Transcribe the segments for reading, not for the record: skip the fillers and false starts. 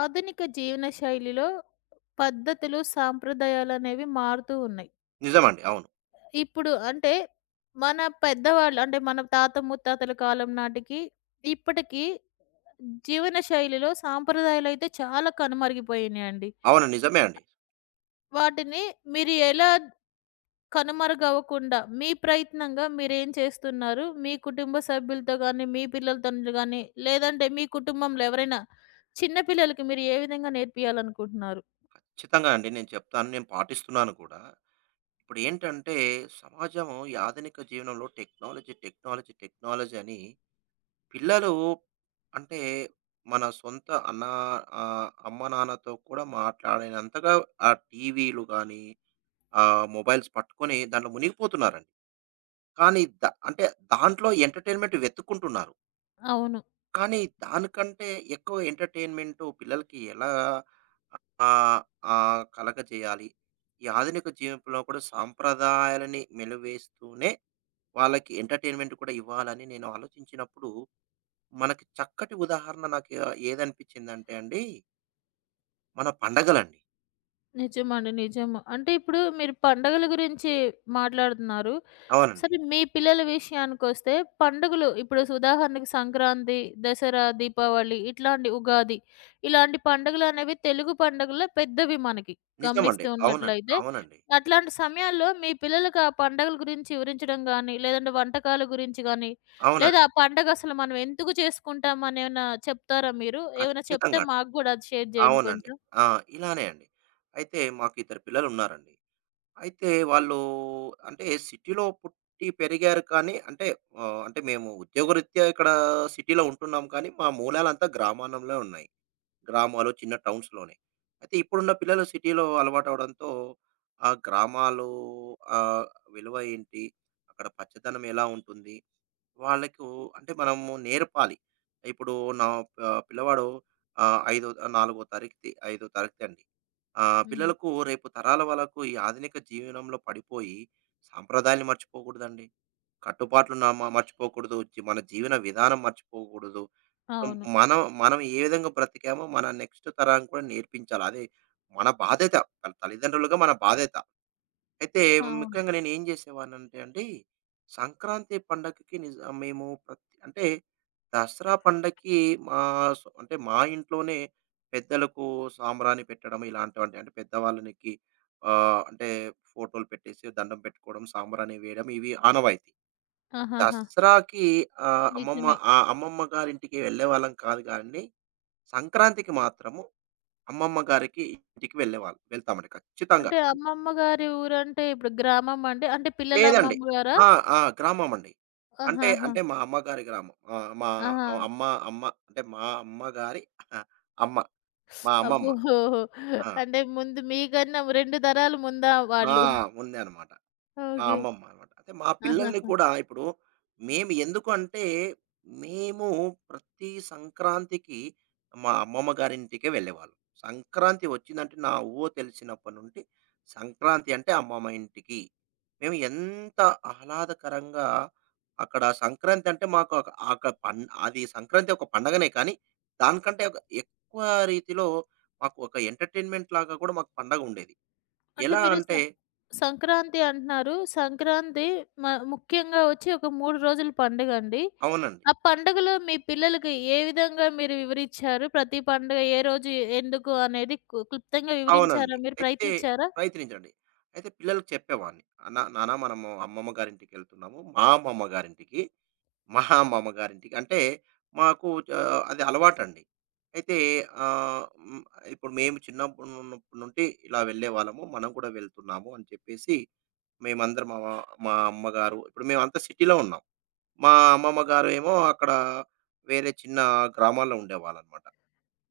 ఆధునిక జీవనశైలిలో పద్ధతులు, సాంప్రదాయాలనేవి మారుతూ ఉన్నాయి. నిజమండి. అవును. ఇప్పుడు అంటే మన పెద్దవాళ్ళు అంటే మన తాత ముత్తాతల కాలం నాటికి, ఇప్పటికి జీవనశైలిలో సాంప్రదాయాలైతే చాలా కనుమరుగైపోయినాయండి. అవును. నిజమే అండి. వాటిని మీరు ఎలా కనుమరుగవ్వకుండా మీ ప్రయత్నంగా మీరేం చేస్తున్నారు? మీ కుటుంబ సభ్యులతో గాని, మీ పిల్లలతోని గాని, లేదంటే మీ కుటుంబంలో ఎవరైనా చిన్న పిల్లలకి మీరు ఏ విధంగా నేర్పియాలనుకుంటున్నారు? ఖచ్చితంగా అండి. నేను చెప్తాను. నేను పాటిస్తున్నాను కూడా. ఇప్పుడు ఏంటంటే సమాజం ఈ ఆధునిక జీవనంలో టెక్నాలజీ, టెక్నాలజీ, టెక్నాలజీ అని పిల్లలు అంటే మన సొంత అన్న అమ్మ నాన్నతో కూడా మాట్లాడినంతగా ఆ టీవీలు గాని, మొబైల్స్ పట్టుకొని దాంట్లో మునిగిపోతున్నారండి. కానీ అంటే దాంట్లో ఎంటర్టైన్మెంట్ వెతుక్కుంటున్నారు. అవును. కానీ దానికంటే ఎక్కువ ఎంటర్‌టైన్‌మెంటు పిల్లలకి ఎలా ఆహ్, ఆహ్, కలగజేయాలి? ఈ ఆధునిక జీవితంలో కూడా సాంప్రదాయాలని మెలివేస్తూనే వాళ్ళకి ఎంటర్‌టైన్‌మెంట్ కూడా ఇవ్వాలని నేను ఆలోచించినప్పుడు, మనకి చక్కటి ఉదాహరణ నాకు ఏదనిపించిందంటే అండి, మన పండగలండి. నిజమండి. నిజము. అంటే ఇప్పుడు మీరు పండగల గురించి మాట్లాడుతున్నారు. అవునండి. సరే, మీ పిల్లల విషయానికొస్తే పండుగలు ఇప్పుడు ఉదాహరణకి సంక్రాంతి, దసరా, దీపావళి ఇట్లాంటి ఉగాది ఇలాంటి పండుగలనేవి తెలుగు పండుగల్లో పెద్దవి మనకి నిజమండి. గమనిస్తూ అవునండి. ఉన్నట్లయితే. అవునండి. అట్లాంటి సమయాల్లో మీ పిల్లలకి ఆ పండగల గురించి వివరించడం గానీ, లేదంటే వంటకాల గురించి గానీ, లేదా అవునండి. ఆ పండగ అసలు మనం ఎందుకు చేసుకుంటాం అని ఏమైనా చెప్తారా మీరు? ఏమైనా చెప్తే ఖచ్చితంగా అండి. మాకు గూడా అది షేర్ జేయండి అవునండి. కొంచెం. ఆ! ఇలానే అండి. అయితే మాకు ఇద్దరు పిల్లలున్నారండి. అయితే వాళ్ళు అంటే సిటీలో పుట్టి పెరిగారు కానీ అంటే అంటే మేము ఉద్యోగరీత్యా ఇక్కడ సిటీలో ఉంటున్నాం కానీ, మా మూలాలంతా గ్రామానంలో ఉన్నాయి. గ్రామాలు, చిన్న టౌన్స్‌లోనే. అయితే ఇప్పుడున్న పిల్లలు సిటీలో అలవాటవ్వడంతో ఆ గ్రామాలు ఆహ్, విలువ ఏంటి? అక్కడ పచ్చదనం ఎలా ఉంటుంది? వాళ్ళకు అంటే మనము నేర్పాలి. ఇప్పుడు నా ప పిల్లవాడు ఆహ్, ఐదో 4 తారీఖుది, 5 తారీఖుదండి. హ్మ్. పిల్లలకు రేపు తరాల వాళ్ళకు ఈ ఆధునిక జీవనంలో పడిపోయి సాంప్రదాయాలు మర్చిపోకూడదండి. కట్టుబాట్లు న మ మర్చిపోకూడదు. మన జీవన విధానం మర్చిపోకూడదు. సో, అవును. మనం మనం ఏ విధంగా బ్రతికామో మన నెక్స్ట్ తరానికి కూడా నేర్పించాలి. అదే మన బాధ్యత. తల్లిదండ్రులుగా మన బాధ్యత. అయితే అవును. ముఖ్యంగా నేను ఏం చేసేవాడినంటే అండి, సంక్రాంతి పండగకి మేము ప్రతి అంటే దసరా పండగకి మా అంటే మా ఇంట్లోనే పెద్దలకు సాంబ్రాణి పెట్టడం ఇలాంటివంటి అంటే పెద్దవాళ్ళనికి అంటే ఫోటోలు పెట్టేసి దండం పెట్టుకోవడం, సాంబ్రాణి వేయడం ఇవి ఆనవాయితీ. ఆహాహా! దసరాకి ఆహ్, అమ్మమ్మ నిజమే. అమ్మమ్మ గారింటికి వెళ్ళేవాళ్ళం కాదు గానీ, సంక్రాంతికి మాత్రము అమ్మమ్మ గారికి ఇంటికి వెళ్ళేవాళ్ళం. వెళ్తామండి ఖచ్చితంగా. అంటే అమ్మమ్మ గారి ఊరంటే ఇప్పుడు గ్రామం అండి? అంటే పిల్లల లేదండి. అమ్మమ్మ గారా? ఆ! ఆ! గ్రామమండి. అంటే, ఆహాహా! అంటే మా అమ్మగారి గ్రామం. ఆ! మా ఆహా! అమ్మ అమ్మ అంటే మా అమ్మగారి అమ్మ. మా అమ్మమ్మ. అబ్బో! ఆ! అంటే ముందు మీకన్నా 2 తరాలు ముందా ఆ! వాళ్ళు? ఉందనమాట. ఆ! ఓకే. అమ్మమ్మ అన్నమాట. అయితే మా పిల్లల్ని ఆహాహా! కూడా ఇప్పుడు మేము ఎందుకు అంటే, మేము ప్రతి సంక్రాంతికి మా అమ్మమ్మ గారింటికే వెళ్ళేవాళ్ళం. సంక్రాంతి వచ్చిందంటే నా ఊహ తెలిసినప్పటి నుండి సంక్రాంతి అంటే అమ్మమ్మ ఇంటికి. మేము ఎంత ఆహ్లాదకరంగా అక్కడ సంక్రాంతి అంటే మాకు ఒక అక పం అది సంక్రాంతి ఒక పండగనే కానీ, దానికంటే ఒక ఎక్కువ రీతిలో మాకు ఒక ఎంటర్‌టైన్‌మెంట్ లాగా కూడా మాకు పండగ ఉండేది. అంటే ఎలా మీరు అంటే సంక్రాంతి అంటున్నారు. సంక్రాంతి మ ముఖ్యంగా వచ్చి ఒక 3 రోజుల పండుగండి. అవునండి. ఆ పండుగలో మీ పిల్లలకి ఏ విధంగా మీరు వివరిచ్చారు? ప్రతి పండుగ ఏ రోజు ఎందుకు అనేది క్లుప్తంగా అవునండి. వివరించారా మీరు? అయితే ప్రయత్నించారా? ప్రయత్నించండి. అయితే పిల్లలకి చెప్పేవాడిని. "అన్న నాన్న మనము అమ్మమ్మ గారింటికెళ్తున్నాము. మా అమ్మమ్మ గారింటికి, మా అమ్మమ్మ గారింటికి" అంటే మాకు అది అలవాటండి. అయితే ఆహ్, హ్మ్, ఇప్పుడు మేము చిన్నప్పుడున్నప్పటి నుండి ఇలా వెళ్ళేవాళ్ళము. మనం కూడా వెళ్తున్నాము అని చెప్పేసి మేమందరం మా మా అమ్మగారు ఇప్పుడు మేమంతా సిటీలో ఉన్నాం. మా అమ్మమ్మ గారు ఏమో అక్కడ వేరే చిన్న గ్రామాల్లో ఉండేవాళ్ళనమాట.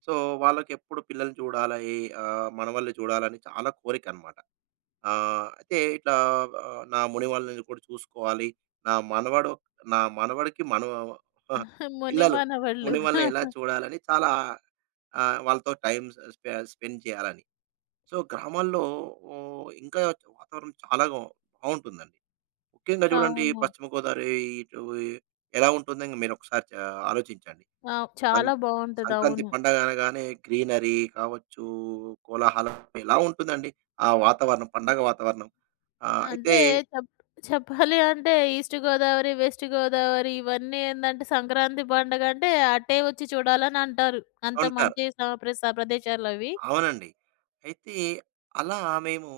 సో, వాళ్ళకెప్పుడు పిల్లల్ని చూడాలి, మనవల్ని చూడాలని చాలా కోరికనమాట. అయితే ఇట్లా నా మునివళ్ళని కూడా చూసుకోవాలి. నా మనవడు నా మనవడికి మనవ ముని పిల్లలు మనవళ్ళు. మునివళ్ళని ఎలా చూడాలని చాలా వాళ్ళతో టైమ్ స్ స్పె స్పెండ్ చేయాలని. సో, గ్రామాల్లో ఇంకా వాతావరణం చాలా బావుంటుందండి. ముఖ్యంగా చూడండి అవును. పశ్చిమ గోదావరి ఇటు ఎలా ఉంటుందో మీరొకసారి ఆలోచించండి. ఆవ్, సం చాలా బావుంటది. సంక్రాంతి అవును. పండగ అనగానే గ్రీనరీ కావచ్చు, కోలాహలం ఎలా ఉంటుందండి. ఆ వాతావరణం, పండగ వాతావరణం. అయితే అంటే చెప్ చెప్పాలి అంటే ఈస్ట్ గోదావరి, వెస్ట్ గోదావరి ఇవన్నీ ఏందంటే సంక్రాంతి పండగంటే అటే వచ్చి చూడాలని అంటారు. అంత ఉంటారు. మంచి ప్రదేశాలవి. అవునండి. అయితే అలా మేము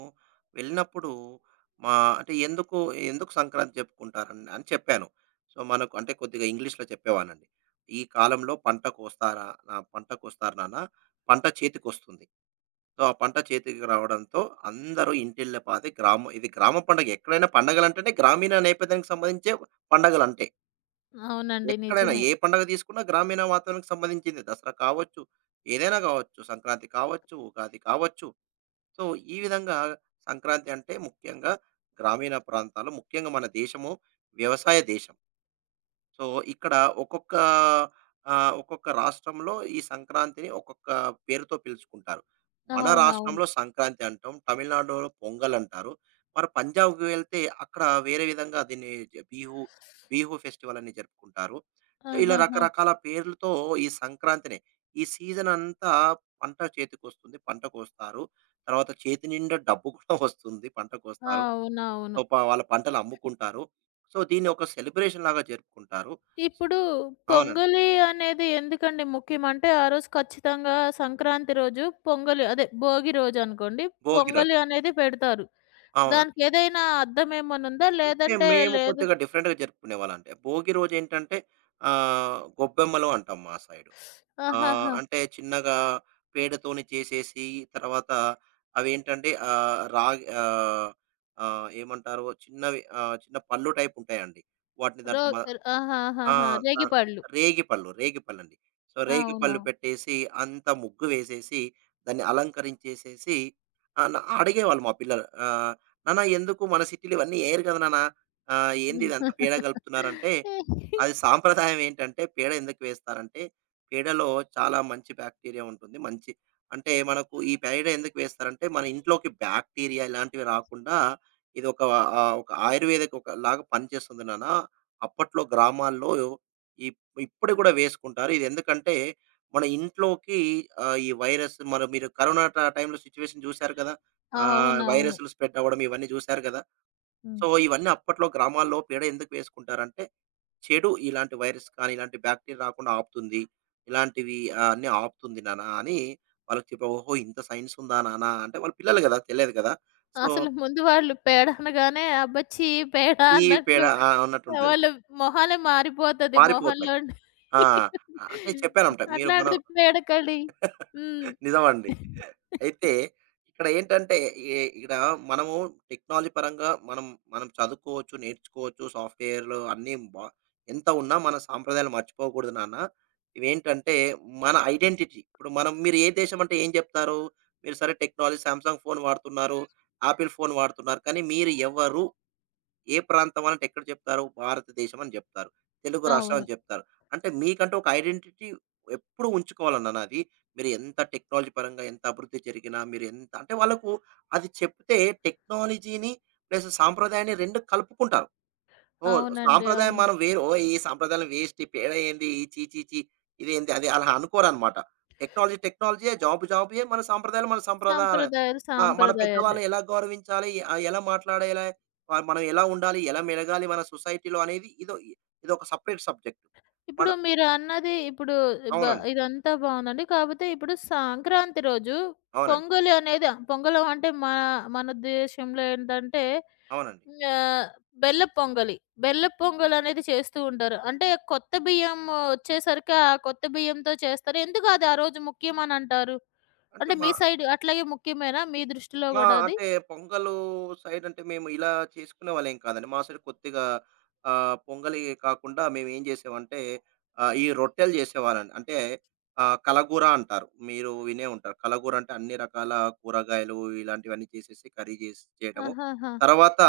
వెళ్ళినప్పుడు మా అంటే ఎందుకు సంక్రాంతి జరుపుకుంటారని అని చెప్పాను. సో, మనకు అంటే కొద్దిగా ఇంగ్లీష్‌లో చెప్పేవాడినండి. ఈ కాలంలో పంట కోస్తారా పంట కోస్తారు నాన్న, పంట చేతికొస్తుంది. సో, ఆ పంట చేతికి రావడంతో అందరూ ఇంటిల్లపాది గ్రామం ఇది గ్రామ పండగ. ఎక్కడైనా పండగలంటేనే గ్రామీణ నేపథ్యానికి సంబంధించే పండగలంటే. అవునండి. ఎక్కడైనా నిజమే. ఏ పండగ తీసుకున్నా గ్రామీణ వాతావరణానికి సంబంధించింది. దసరా కావచ్చు, ఏదైనా కావచ్చు, సంక్రాంతి కావచ్చు, ఉగాది కావచ్చు. సో, ఈ విధంగా సంక్రాంతి అంటే ముఖ్యంగా గ్రామీణ ప్రాంతాలు, ముఖ్యంగా మన దేశము వ్యవసాయ దేశం. సో, ఇక్కడ ఒక్కొక్క ఒక్కొక్క రాష్ట్రంలో ఈ సంక్రాంతిని ఒక్కొక్క పేరుతో పిలుచుకుంటారు. మన అవునవును. రాష్ట్రంలో సంక్రాంతి అంటాం. తమిళనాడులో పొంగల్ అంటారు. మరి పంజాబ్‌కి వెళ్తే అక్కడ వేరే విధంగా దీన్ని బిహు, బిహు ఫెస్టివల్ అని జరుపుకుంటారు. సో, ఇలా ఆహాహా! రకరకాల పేర్లతో ఈ సంక్రాంతిని ఈ సీజన్ అంతా పంట చేతికొస్తుంది. పంట కోస్తారు. తర్వాత చేతి నిండా డబ్బు కూడా వస్తుంది. పంట కోస్తారు. సో, అవునవును. వాళ్ళ పంటలు అమ్ముకుంటారు. సో, దీన్ని ఒక సెలబ్రేషన్ లాగా జరుపుకుంటారు. ఇప్పుడు అవునండి. పొంగలి అనేది ఎందుకండి ముఖ్యం అంటే, ఆ రోజు ఖచ్చితంగా సంక్రాంతి రోజు పొంగలి అదే భోగి రోజు అనుకోండి. భోగి రోజు. పొంగలి అనేది పెడతారు. అవును. దానికేదైనా అర్థం ఏమన్నుందా? అంటే లేదంటే మేము లేదు. కొద్దిగా డిఫరెంట్‌గా జరుపుకునేవాళ్ళం అంటే, భోగి రోజేంటంటే గొబ్బెమ్మలు అంటాం మా సైడు. ఆహాహా! అంటే చిన్నగా పేడతోని చేసేసి తర్వాత అవేంటంటే రాగి ఆహ్, ఆహ్, ఏమంటారు చిన్నవి చిన్న పళ్ళు టైప్ ఉంటాయండి. వాటిని రో దాంట్లో ఆ! ఆహాహాహా! ఆ! రేగిపళ్ళు. రేగిపళ్ళు, రేగిపళ్ళండి. సో, అవునవును. రేగిపళ్ళు పెట్టేసి అంతా ముగ్గు వేసేసి, దాన్ని అలంకరించేసేసి ఆహ్, న అడిగేవాళ్ళు మా పిల్లలు. "నాన్న ఎందుకు మన సిటీలో ఇవన్నీ ఎయరు కదా నాన్న. ఏంది ఇదంతా పేడ కలుపుతున్నారంటే" అది సాంప్రదాయం ఏంటంటే పేడ ఎందుకు వేస్తారంటే, పేడలో చాలా మంచి బాక్టీరియా ఉంటుంది. మంచి అంటే మనకు ఈ పేడ ఎందుకు వేస్తారంటే, మన ఇంట్లోకి బాక్టీరియా ఇలాంటివి రాకుండా, ఇది ఒక ఒక ఆయుర్వేదిక్ ఒకలాగా పనిచేస్తుంది నాన్న. అప్పట్లో గ్రామాల్లో ఇప్ ఇప్పటికి కూడా వేసుకుంటారు. ఇది ఎందుకంటే మన ఇంట్లోకి ఈ వైరస్ మరి మీరు కరోనా టైమ్‌లో సిట్యుయేషన్ చూసారు కదా! అవునవును. వైరస్‌లు స్ప్రెడ్ అవ్వడం ఇవన్నీ చూసారు కదా! హ్మ్. సో, ఇవన్నీ అప్పట్లో గ్రామాల్లో పీడ ఎందుకు వేసుకుంటారంటే, చెడు ఇలాంటి వైరస్ కానీ, ఇలాంటి బ్యాక్టీరియా రాకుండా ఆపుతుంది. ఇలాంటివి అన్నీ ఆపుతుంది నాన్న అని వాళ్ళకి చెప్పా. "ఓహో! ఇంత సైన్స్ ఉందా నాన్న" అంటే వాళ్ళు పిల్లలు కదా! తెలియదు కదా! సో, అసలు ముందు వాళ్ళు పేడ అనగానే అబ్బచ్చి! పేడ ఈ పేడ అన్నట్లు ఆ! అన్నట్టుంటది. వాళ్ళు మొహాలే మారిపోతది. మారిపోతాయి. మొహంలోని ఆ! అంటే చెప్పానమాట. మీరు మనం అట్లాంటిది పేడ కళి. హ్మ్. నిజమండి. అయితే ఇక్కడ ఏంటంటే ఇక్కడ మనము టెక్నాలజీ పరంగా మనం మనం చదువుకోవచ్చు, నేర్చుకోవచ్చు. సాఫ్ట్‌వేర్‌లు అన్నీ ఎంత ఉన్నా మన సాంప్రదాయాలు మర్చిపోకూడదు నాన్న. ఇవేంటంటే మన ఐడెంటిటీ. ఇప్పుడు మనం మీరు ఏ దేశం అంటే ఏం చెప్తారు? మీరు సరే టెక్నాలజీ సామ్‌సంగ్ ఫోన్ వాడుతున్నారు, ఆపిల్ ఫోన్ వాడుతున్నారు. కానీ మీరు ఎవరు? ఏ ప్రాంతం అనంటే ఎక్కడ చెప్తారు? భారతదేశం అని జెప్తారు. తెలుగు రాష్ట్రం అని అవును. జెప్తారు. అంటే మీకంటూ ఒక ఐడెంటిటీ ఎప్పుడూ ఉంచుకోవాలన్నానా అది? మీరు ఎంత టెక్నాలజీ పరంగా ఎంత అభివృద్ధి జరిగినా, మీరు ఎంత అంటే వాళ్ళకు అది చెప్తే టెక్నాలజీని ప్లస్ సాంప్రదాయాన్ని 2 కలుపుకుంటారు. ఓహ్! అవునండి. సాంప్రదాయం అవును. మనం వేరు. ఓహ్! ఈ సాంప్రదాయం వేస్ట్. ఈ పేడ ఏంది? ఈ ఛీ ఛీ ఛీ ఇదేంది? అది అలా అనుకోరనమాట. టెక్నాలజీ టెక్నాలజీయే, జాబ్ జాబే, మన సాంప్రదాయాలు మన సంప్రదాయాలే. సాంప్రదాయాలు, ఆ! మన సాంప్రదాయాలే. పెద్దవాళ్ళని ఎలా గౌరవించాలి? ఎలా మాట్లాడేలా మనం ఎలా ఉండాలి? ఎలా మెలగాలి మన సొసైటీలో అనేది ఇదొక సెపరేట్ సబ్జెక్ట్. మన ఇప్పుడు మీరు అన్నది ఇప్పుడు బ అవునండి. ఇదంతా బావుందండి. కాపోతే ఇప్పుడు సంక్రాంతి రోజు అవునండి. పొంగలి అనేది పొంగలం అంటే మన దేశంలో ఏంటంటే అవునండి. ఆహ్, బెల్లపు పొంగలి. బెల్లపు పొంగలనేది చేస్తూ ఉంటారు. అంటే కొత్త బియ్యం వచ్చేసరికి ఆ కొత్త బియ్యంతో చేస్తారు. ఎందుకు అది ఆ రోజు ముఖ్యమనంటారు? అంటే అంటే మా మీ సైడ్ అట్లాగే ముఖ్యమేనా మీ దృష్టిలో మా గూడా అది? అంటే పొంగలు సైడ్ అంటే మేము ఇలా చేసుకునేవాళ్ళేం కాదండి. మా సైడ్ కొద్దిగా పొంగలి కాకుండా మేమేం చేసామంటే ఈ రొట్టెలు చేసేవాళ్ళండి. అంటే కలగూర అంటారు. మీరు వినే ఉంటారు. కలగూర అంటే అన్ని రకాల కూరగాయలు ఇలాంటివన్నీ చేసేసి కర్రీ చేసి చేయడము. ఆహాహా! తర్వాత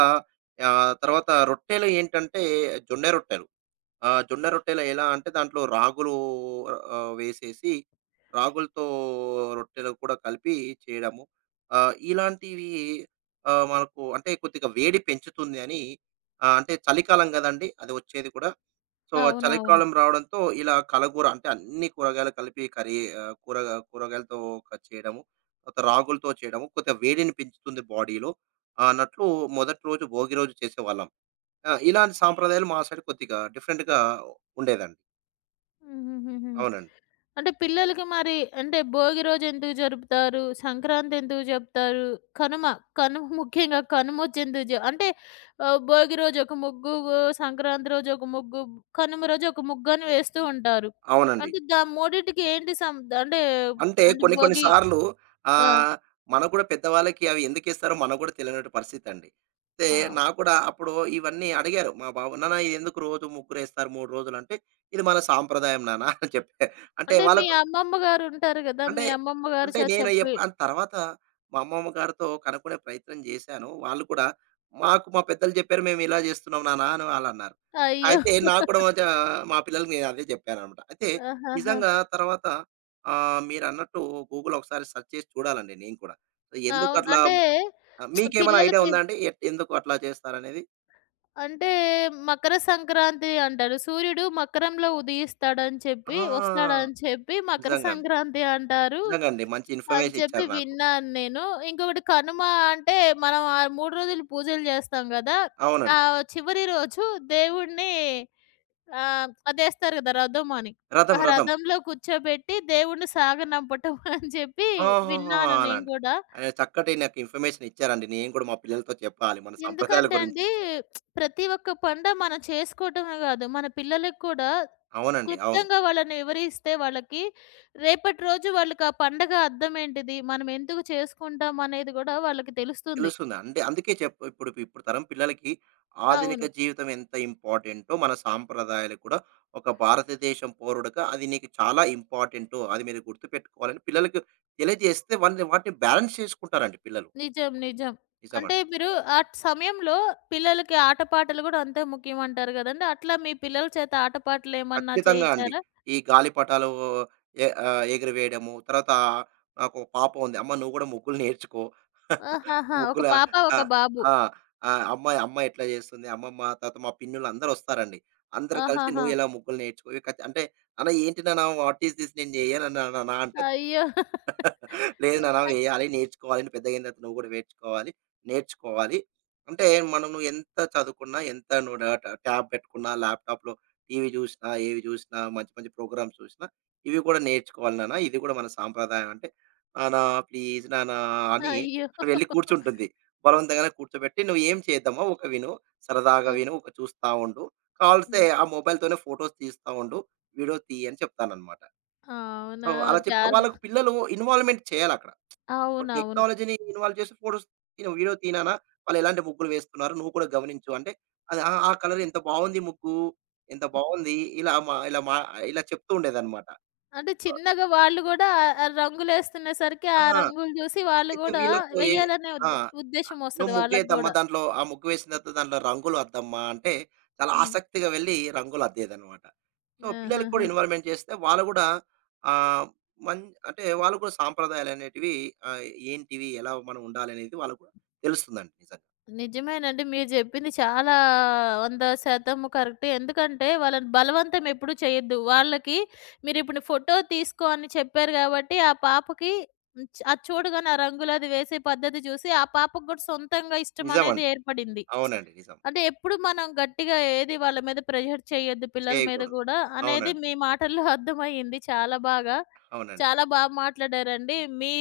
తర్వాత రొట్టెలు ఏంటంటే జొన్న రొట్టెలు. ఆ! జొన్న రొట్టెలు ఎలా అంటే దాంట్లో రాగులు వేసేసి రాగులతో రొట్టెలు కూడా కలిపి చేయడము. ఇలాంటివి మనకు అంటే కొద్దిగా వేడి పెంచుతుంది అని అంటే చలికాలం గదండీ! అది వచ్చేది కూడా. సో, ఆ అవునవును. చలికాలం రావడంతో ఇలా కలగూర అంటే అన్ని కూరగాయలు కలిపి కర్రీ ఆహ్, కూరగా కూరగాయలతో చేయడము. తర్వాత రాగులతో చేయడము. కొద్దిగా వేడిని పెంచుతుంది బాడీలో అన్నట్లు మొదటి రోజు భోగి రోజు చేసేవాళ్ళం. ఆ! ఇలాంటి సాంప్రదాయాలు మా సైడ్ కొద్దిగా డిఫరెంట్‌గా ఉండేదండి. హుహుహుహు. అవునండి. అంటే పిల్లలకి మరి అంటే భోగి రోజు ఎందుకు జరుపుతారు? సంక్రాంతి ఎందుకు జరుపుతారు? కనుమ కనుమ ముఖ్యంగా కనుమొచ్చి ఎందుకు అంటే భోగి రోజు ఒక ముగ్గు, సంక్రాంతి రోజు ఒక ముగ్గు, కనుమ రోజు ఒక ముగ్గు అని వేస్తూ ఉంటారు. అవునండి. అంటే దా మూడిటికి ఏంటి అంటే అంటే అంటే కొన్ని కొన్ని భోగి సార్లు ఆ! ఆహ్, మనకు కూడా పెద్దవాళ్ళకి అవి ఎందుకేస్తారో మనకు కూడా తెలియనటువంటి పరిస్థితండి. అయితే ఆ! నాకు కూడా అప్పుడు ఇవన్నీ అడిగారు మా బాబు, "నాన్న ఇదెందుకు రోజు ముగ్గురేస్తారు 3 రోజులు" అంటే, "ఇది మన సాంప్రదాయం నాన్న" అని చెప్పా. అంటే అంటే మీ వాళ్ళకు అమ్మమ్మ గారు ఉంటారు గదా! అంటే, మీ అమ్మమ్మ గారు అంటే నేను చెప్పి ఆ తర్వాత మా అమ్మమ్మ గారితో కనుక్కునే ప్రయత్నం జేశాను. వాళ్ళు కూడా మాకు మా పెద్దలు జెప్పారు. మేము ఇలా జేస్తున్నాం నాన్న అని వాళ్ళన్నారు. అయ్యో! అయితే నాకు కూడా మధ్య మా పిల్లలకి నేను అదే జెప్పాననమాట. అయితే ఆహాహా! నిజంగా తర్వాత మీరన్నట్టు గూగుల్ ఒకసారి సెర్చ్ చేసి చూడాలండి నేను కూడా. అవును. ఎందుకట్లా అంటే మీకేమైనా ఐడియా పిల్లలకి ఉందా అండి? ఎందుకు అట్లా చేస్తారనేది? అంటే మకర సంక్రాంతి అంటారు. సూర్యుడు మకరంలో ఉదయిస్తాడని చెప్పి ఆ! వస్తాడని చెప్పి మకర నిజంగా అండి. సంక్రాంతి అంటారు నిజంగా అండి. మంచి అని ఇన్ఫర్మేషన్ చెప్పి ఇచ్చారు నాకు. విన్నాను నేను. ఇంకొకటి కనుమ అంటే మనం ఆ 3 రోజులు పూజలు చేస్తాం గదా! ఆ అవునండి. చివరి రోజు దేవుడిని అదేస్తారు గదా! రథం అని. రథం, ఆ రథం. రథంలో కూర్చోబెట్టి దేవుడిని సాగనంపటం అని చెప్పి ఆహాహా! విన్నాను నేను అలాంటి గూడా. చక్కటి నాకు ఇన్ఫర్మేషన్ ఇచ్చారండి. నేను కూడా మా పిల్లలతో చెప్పాలి మన సంప్రదాయాల ఎందుకంటే గురించి. అండి ప్రతి ఒక్క పండగ మనం చేసుకోవటమే గాదు, మన పిల్లలకి కూడా అవునండి. అవును. క్లుప్తంగా వాళ్ళని వివరిస్తే వాళ్ళకి, రేపటి రోజు వాళ్ళకి ఆ పండగ అర్థం ఏంటిది? మనం ఎందుకు చేసుకుంటాం అనేది గూడా వాళ్ళకి తెలుస్తుంది. తెలుస్తుంది. అంటే అందుకే చెప్పు ఇప్పుడు ఇప్పుడు తరం పిల్లలకి ఆధునిక అవును. జీవితం ఎంత ఇంపార్టెంటో మన సాంప్రదాయాలు కూడా ఒక భారతదేశం పౌరుడుగా అది నీకు చాలా ఇంపార్టెంటు. అది మీరు గుర్తుపెట్టుకోవాలని పిల్లలకి తెలియజేస్తే వాళ్ళని వాటిని బ్యాలెన్స్ చేసుకుంటారండి పిల్లలు. నిజం. నిజం. అంటే నిజమండి. మీరు ఆ సమయంలో పిల్లలకి ఆటపాటలు గూడా అంతే ముఖ్యం అంటారు గదండీ! అట్లా మీ పిల్లల చేత ఆటపాటలు ఏమన్నా ఖచ్చితంగా అండి. చేయించారా? ఈ గాలిపటాలు ఎగిరివేయడము, తర్వాత నాకొక పాప ఉంది. అమ్మ నువ్వు గూడా ముగ్గులు నేర్చుకో. ఆహాహా! ఒక ముగ్గుల పాప, ఆ! ఒక బాబు. ఆ! ఆ! అమ్మాయి అమ్మ ఎట్లా జేస్తుంది, అమ్మమ్మ తర్వాత మా పిన్నులందరొస్తారండి. అందరూ వస్తారండి, అందరు కలిసి ఆహాహా! నువ్వు ఎలా ముగ్గులు నేర్చుకో. ఇవి అంటే, "నాన్న ఏంటి నాన్న వాట్ ఈస్ దిస్ నేను జేయను" నాన్న అంటది. అయ్యో! లేదు నాన్న ఇంకా వేయాలి, నేర్చుకోవాలి. నువ్వు పెద్దగయిన తర్వాత నువ్వు గూడా నేర్చుకోవాలి. నేర్చుకోవాలి. అంటే మనం నువ్వు ఎంత చదువుకున్నా, ఎంత నువ్వు డ ట ట్యాబ్ పెట్టుకున్నా, ల్యాప్‌టాప్‌లో టీవీ జూసినా, ఏవి జూసినా, మంచి మంచి ప్రోగ్రామ్స్ చూసినా, ఇవి కూడా నేర్చుకోవాలి నాన్న. ఇది కూడా మన సాంప్రదాయం అంటే, నాన్న ప్లీజ్ నాన్న అని అయ్యో! వెళ్ళి కూర్చుంటుంది. బలవంతంగానే కూర్చోబెట్టి నువ్వు ఏం చేద్దమ్మా ఒక విను, సరదాగా ఆ! విను, ఒక చూస్తా ఉండు. కావాలిస్తే హ్మ్. ఆ మొబైల్‌తోనే ఫోటోస్ తీస్తా ఉండు. వీడియోస్ తీయి అని చెప్తాననమాట. సో, అవునా! అలా చాలా చెప్తే వాళ్ళకు పిల్లలు ఇన్వాల్వ్‌మెంట్ చేయాలక్కడ. ఇప్పుడు అవునవును. టెక్నాలజీని ఇన్వాల్వ్ చేసి ఫోటోస్ తిను వీడియో తినానా? వాళ్ళెలాంటి ముగ్గులు వేస్తున్నారు? నువ్వు కూడా గమనించు. అంటే అది ఆ! ఆ కలర్ ఎంత బావుంది ముగ్గు. ఎంత బావుంది. ఇలా మా ఇలా మా ఇలా చెప్తూ ఉండేదన్నమాట. అంటే చిన్నగా వాళ్ళు గూడా ఆహ్, ఆహ్, రంగులేస్తునేసరికి ఆ! ఆ రంగులు జూసి వాళ్ళు అయితే గూడా వీళ్ళకు వెయ్యాలనే ఆ! ఉద్దేశ్యం "నువ్వు వస్తది వాళ్ళకి ముగ్గేద్దమ్మా. గూడా. దాంట్లో ఆ ముగ్గు వేసిన తర్వాత దాంట్లో రంగులు అద్దమ్మా" అంటే చాలా హ్మ్. ఆసక్తిగా వెళ్లి రంగులు అద్దేదన్నమాట. సో, పిల్లలకి కూడా ఆహాహా! ఇన్వాల్వ్‌మెంట్ చేస్తే వాళ్ళు కూడా ఆహ్, మన్ అంటే వాళ్ళు కూడా సాంప్రదాయాలనేటివి ఆహ్, ఏంటివి? ఎలా మనం ఉండాలనేది వాళ్ళకి కూడా తెలుస్తుందండి నిజంగా. నిజమేనండి. మీరు జెప్పింది చాలా 100% కరెక్టే. ఎందుకంటే వాళ్ళని బలవంతం ఎప్పుడు చేయొద్దు. వాళ్ళకి మీరిప్పుడు ఫోటో తీసుకో అని చెప్పారు గాబట్టి ఆ పాపకి హ్మ్. అది చూడగానే ఆ రంగులది వేసే పద్ధతి జూసి ఆ పాపకు గూడా సొంతంగా ఇష్టమనేది నిజమండి. ఏర్పడింది. అవునండి. నిజం. అంటే ఎప్పుడు మనం గట్టిగా ఏది వాళ్ళ మీద ప్రెషర్ చేయొద్దు పిల్లల మీద చేయకూడదు. గూడా అనేది అవునండి. మీ మాటల్లో అర్థమయ్యింది చాలా బాగా. అవునండి. చాలా బా మాట్లాడారండి. మీ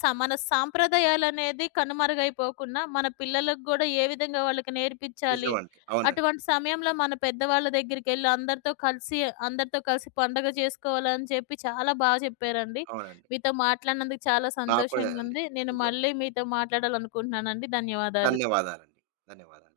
మన సాంప్రదాయాలనేది కనుమరుగైపోకుండా మన పిల్లలకు గూడా ఏ విధంగా వాళ్ళకి నేర్పించాలి. నిజమండి. అవునండి. అటువంటి సమయంలో మన పెద్దవాళ్ళ దగ్గరికెళ్ళి అందరితో కలిసి అందరితో కలిసి పండగ చేసుకోవాలని చెప్పి చాలా బా చెప్పారండి. అవునండి. మీతో మాట్లాడినందుకు చాలా నాకు కూడా అండి. సంతోషంగుంది. నేను ఇంకో మళ్ళీ మీతో మాట్లాడాలనుకుంటున్నానండి. ధన్యవాదాలు. ధన్యవాదాలండి. ధన్యవాదాలు.